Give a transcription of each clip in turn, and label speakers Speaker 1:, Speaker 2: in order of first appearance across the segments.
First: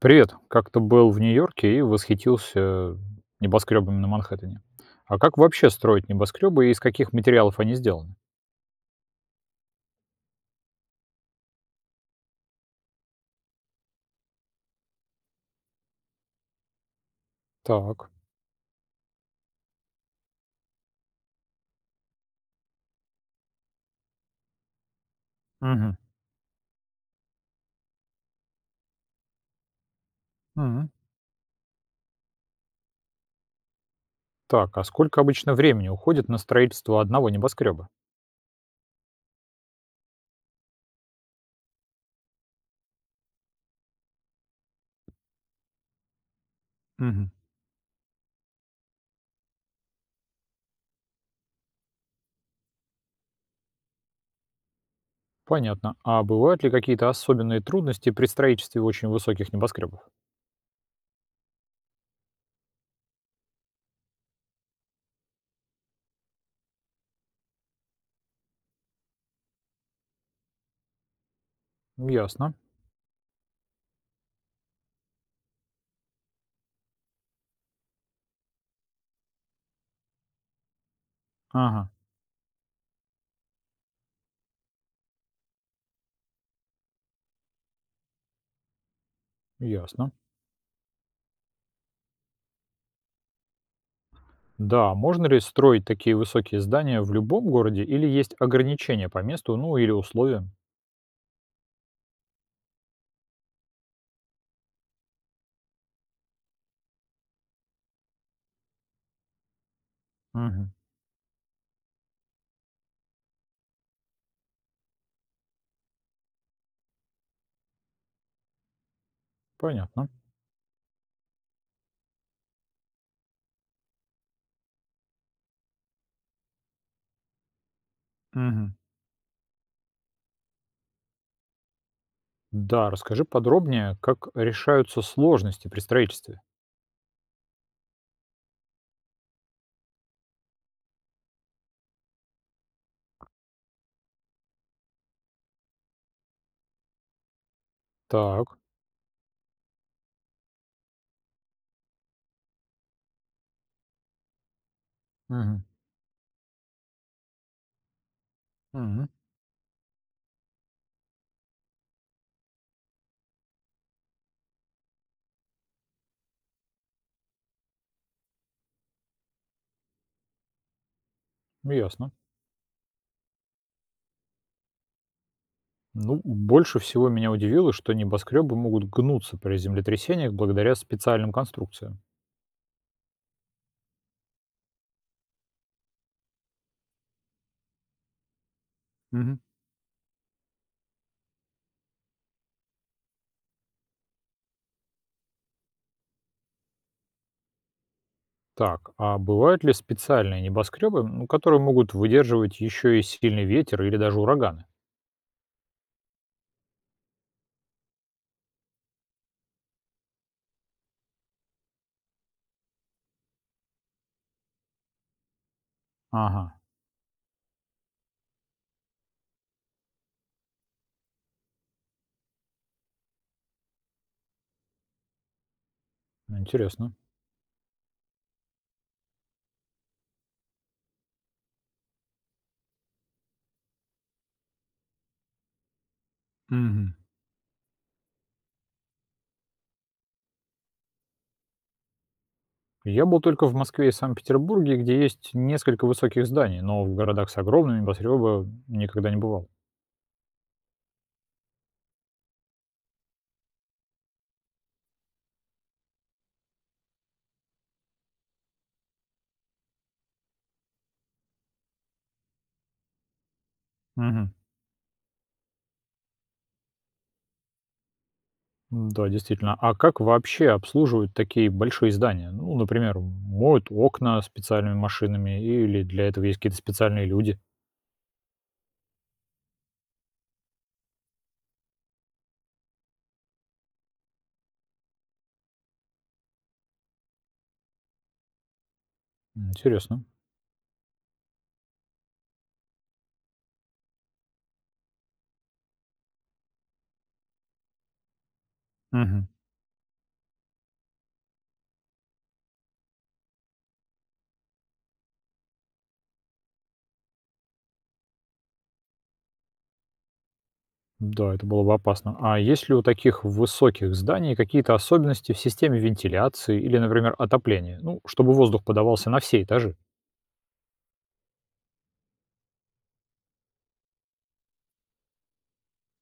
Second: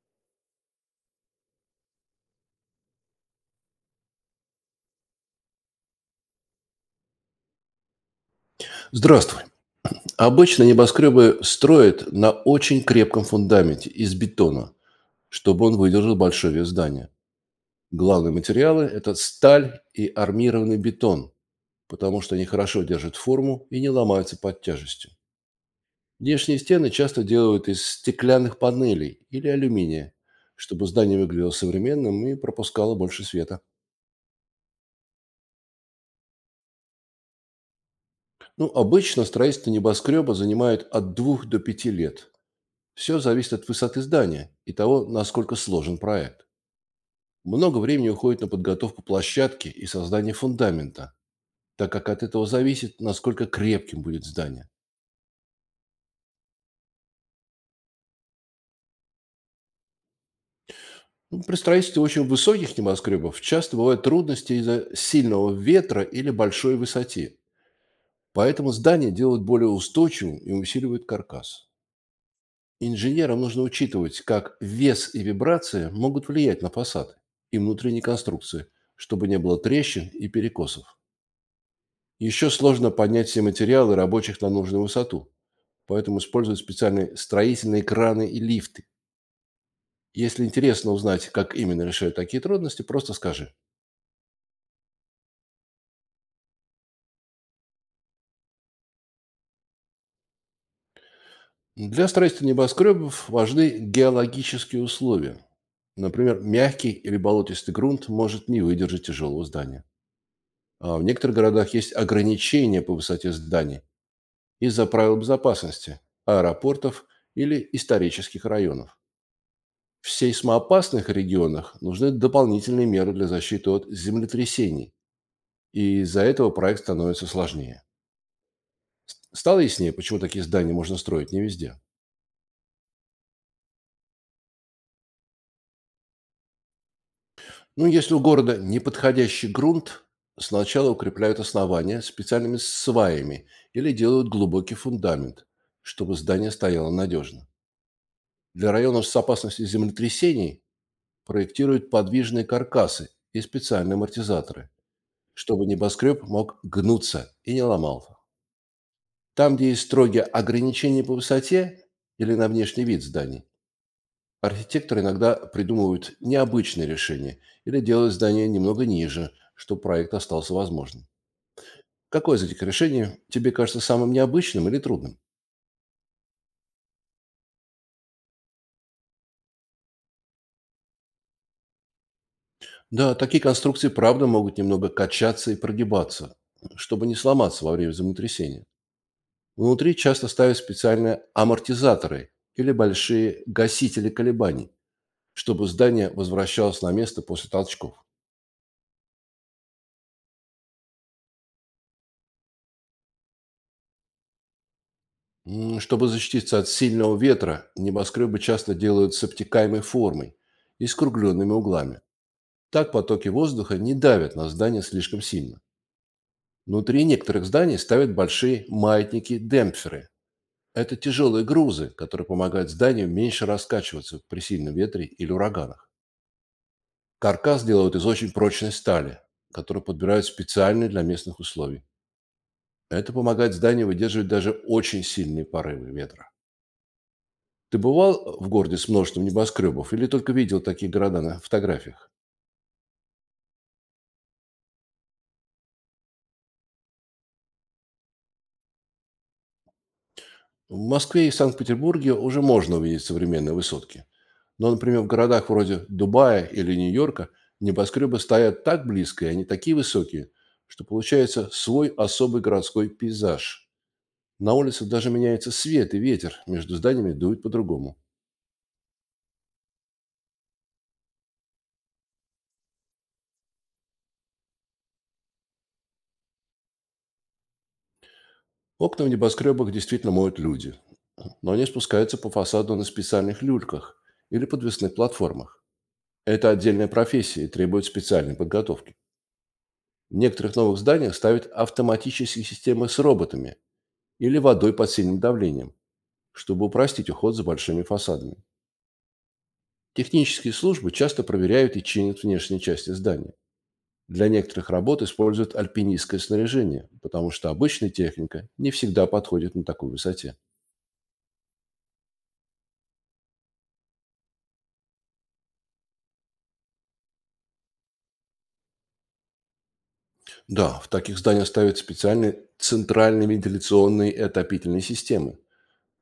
Speaker 1: Привет. Как-то был в Нью-Йорке и восхитился небоскребами на Манхэттене. А как вообще строить небоскребы и из каких материалов они сделаны?
Speaker 2: Здравствуй. Обычно небоскребы строят на очень крепком фундаменте из бетона, чтобы он выдержал большой вес здания.
Speaker 1: Так.
Speaker 2: Главные материалы– это сталь и армированный бетон, потому что они хорошо держат форму и не ломаются под тяжестью.
Speaker 1: Мгм.
Speaker 2: Внешние стены часто делают из стеклянных панелей или алюминия, чтобы
Speaker 1: Мгм.
Speaker 2: здание выглядело современным и пропускало больше света.
Speaker 1: Так, а сколько обычно времени уходит на строительство одного небоскреба?
Speaker 2: Ну, обычно строительство небоскреба занимает от 2 до 5 лет. Все зависит от высоты здания и того, насколько сложен проект.
Speaker 1: Мгм.
Speaker 2: Много времени уходит на подготовку площадки и создание фундамента, так как от этого зависит, насколько крепким будет здание.
Speaker 1: Понятно. А бывают ли какие-то особенные трудности при строительстве очень высоких небоскребов?
Speaker 2: Ну, при строительстве очень высоких небоскребов часто бывают трудности из-за сильного ветра или большой высоте. Поэтому здание делают более устойчивым и усиливают каркас.
Speaker 1: Ясно.
Speaker 2: Инженерам нужно учитывать, как вес и вибрации могут влиять на фасады и внутренние конструкции, чтобы не было трещин и перекосов.
Speaker 1: Ага,
Speaker 2: Еще сложно поднять все материалы рабочих на нужную высоту, поэтому используют специальные строительные краны и лифты.
Speaker 1: ясно.
Speaker 2: Если интересно узнать, как именно решают такие трудности, просто скажи.
Speaker 1: Да, можно ли строить такие высокие здания в любом городе или есть ограничения по месту, ну или условиям?
Speaker 2: Для строительства небоскребов важны геологические условия. Например, мягкий или болотистый грунт может не выдержать тяжелого здания.
Speaker 1: Мгм.
Speaker 2: А в некоторых городах есть ограничения по высоте зданий из-за правил безопасности, аэропортов или исторических районов.
Speaker 1: Понятно.
Speaker 2: В сейсмоопасных регионах нужны дополнительные меры для защиты от землетрясений, и из-за этого проект становится сложнее.
Speaker 1: Мгм.
Speaker 2: Стало яснее, почему такие здания можно строить не везде.
Speaker 1: Да, расскажи подробнее, как решаются сложности при строительстве.
Speaker 2: Ну, если у города неподходящий грунт, сначала укрепляют основания специальными сваями или делают глубокий фундамент, чтобы здание стояло надежно.
Speaker 1: Так.
Speaker 2: Для районов с опасностью землетрясений проектируют подвижные каркасы и специальные амортизаторы,
Speaker 1: Мгм.
Speaker 2: чтобы небоскреб мог гнуться и не ломался.
Speaker 1: Мгм.
Speaker 2: Там, где есть строгие ограничения по высоте или на внешний вид зданий, архитекторы иногда придумывают необычные решения или делают здание немного ниже, чтобы проект остался возможным.
Speaker 1: Ясно.
Speaker 2: Какое из этих решений тебе кажется самым необычным или трудным?
Speaker 1: Ну, больше всего меня удивило, что небоскребы могут гнуться при землетрясениях благодаря специальным конструкциям.
Speaker 2: Да, такие конструкции, правда, могут немного качаться и прогибаться, чтобы не сломаться во время землетрясения.
Speaker 1: Мгм.
Speaker 2: Внутри часто ставят специальные амортизаторы или большие гасители колебаний, чтобы здание возвращалось на место после толчков.
Speaker 1: Так, а бывают ли специальные небоскребы, ну, которые могут выдерживать еще и сильный ветер или даже ураганы?
Speaker 2: Чтобы защититься от сильного ветра, небоскребы часто делают с обтекаемой формой и скругленными углами. Так потоки воздуха не давят на здание слишком сильно.
Speaker 1: Ага,
Speaker 2: Внутри некоторых зданий ставят большие маятники-демпферы. Это тяжелые грузы, которые помогают зданию меньше раскачиваться при сильном ветре или ураганах.
Speaker 1: интересно.
Speaker 2: Каркас делают из очень прочной стали, которую подбирают специально для местных условий. Это помогает зданию выдерживать даже очень сильные порывы ветра.
Speaker 1: Мгм.
Speaker 2: Ты бывал в городе с множеством небоскребов или только видел такие города на фотографиях?
Speaker 1: Я был только в Москве и Санкт-Петербурге, где есть несколько высоких зданий, но в городах с огромными небоскребами никогда не бывал.
Speaker 2: В Москве и Санкт-Петербурге уже можно увидеть современные высотки. Но, например, в городах вроде Дубая или Нью-Йорка небоскребы стоят так близко, и они такие высокие, что получается свой особый городской пейзаж.
Speaker 1: Мгм.
Speaker 2: На улицах даже меняется свет и ветер, между зданиями дует по-другому.
Speaker 1: Да, действительно. А как вообще обслуживают такие большие здания? Ну, например, моют окна специальными машинами или для этого есть какие-то специальные люди?
Speaker 2: Окна в небоскребах действительно моют люди, но они спускаются по фасаду на специальных люльках или подвесных платформах. Это отдельная профессия и требует специальной подготовки.
Speaker 1: Интересно.
Speaker 2: В некоторых новых зданиях ставят автоматические системы с роботами или водой под сильным давлением, чтобы упростить уход за большими фасадами.
Speaker 1: Мгм.
Speaker 2: Технические службы часто проверяют и чинят внешние части здания. Для некоторых работ используют альпинистское снаряжение, потому что обычная техника не всегда подходит на такой высоте.
Speaker 1: Да, это было бы опасно. А есть ли у таких высоких зданий какие-то особенности в системе вентиляции или, например, отопления? Ну, чтобы воздух подавался на все этажи.
Speaker 2: Да, в таких зданиях ставят специальные центральные вентиляционные и отопительные системы,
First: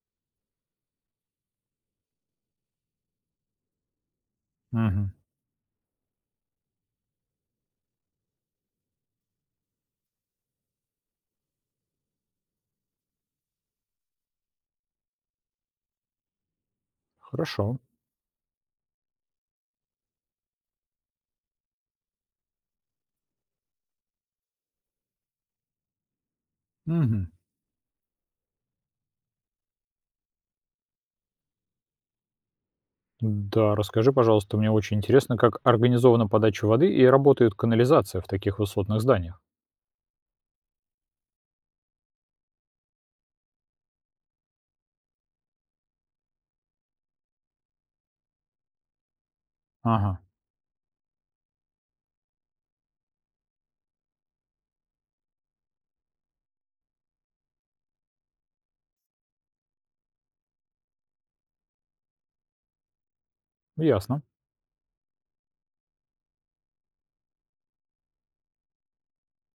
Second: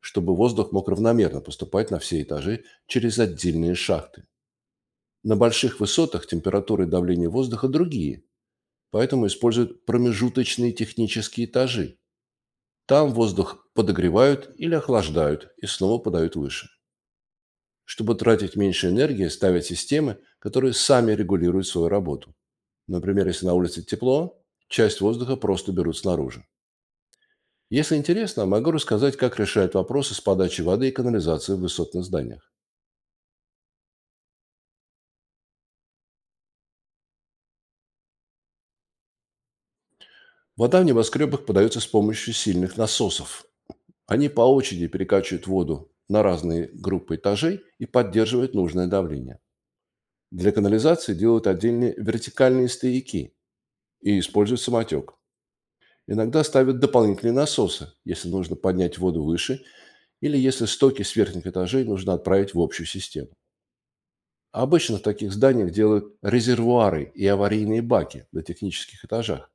Speaker 2: чтобы воздух мог равномерно поступать на все этажи через отдельные шахты.
Speaker 1: Мгм.
Speaker 2: На больших высотах температура и давление воздуха другие, поэтому используют промежуточные технические этажи. Там воздух подогревают или охлаждают и снова подают выше.
Speaker 1: Хорошо.
Speaker 2: Чтобы тратить меньше энергии, ставят системы, которые сами регулируют свою работу. Например, если на улице тепло, часть воздуха просто берут снаружи.
Speaker 1: Мгм.
Speaker 2: Если интересно, могу рассказать, как решают вопросы с подачей воды и канализации в высотных зданиях.
Speaker 1: Да, расскажи, пожалуйста, мне очень интересно, как организована подача воды и работает канализация в таких высотных зданиях.
Speaker 2: Вода в небоскребах подается с помощью сильных насосов. Они по очереди перекачивают воду на разные группы этажей и поддерживают нужное давление.
Speaker 1: Ага,
Speaker 2: Для канализации делают отдельные вертикальные стояки и используют самотек. Иногда ставят дополнительные насосы, если нужно поднять воду выше или если стоки с верхних этажей нужно отправить в общую систему.
Speaker 1: ясно.
Speaker 2: Обычно в таких зданиях делают резервуары и аварийные баки на технических этажах.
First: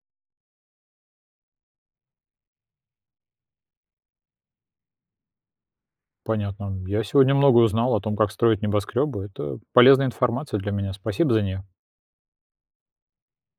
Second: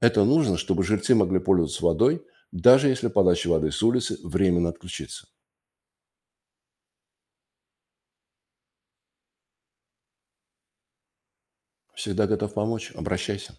Speaker 2: Это нужно, чтобы жильцы могли пользоваться водой, даже если подача воды с улицы временно отключится.
Speaker 1: Понятно. Я сегодня много узнал о том, как строить небоскребы. Это полезная информация для меня. Спасибо за нее.
Speaker 2: Всегда готов помочь. Обращайся.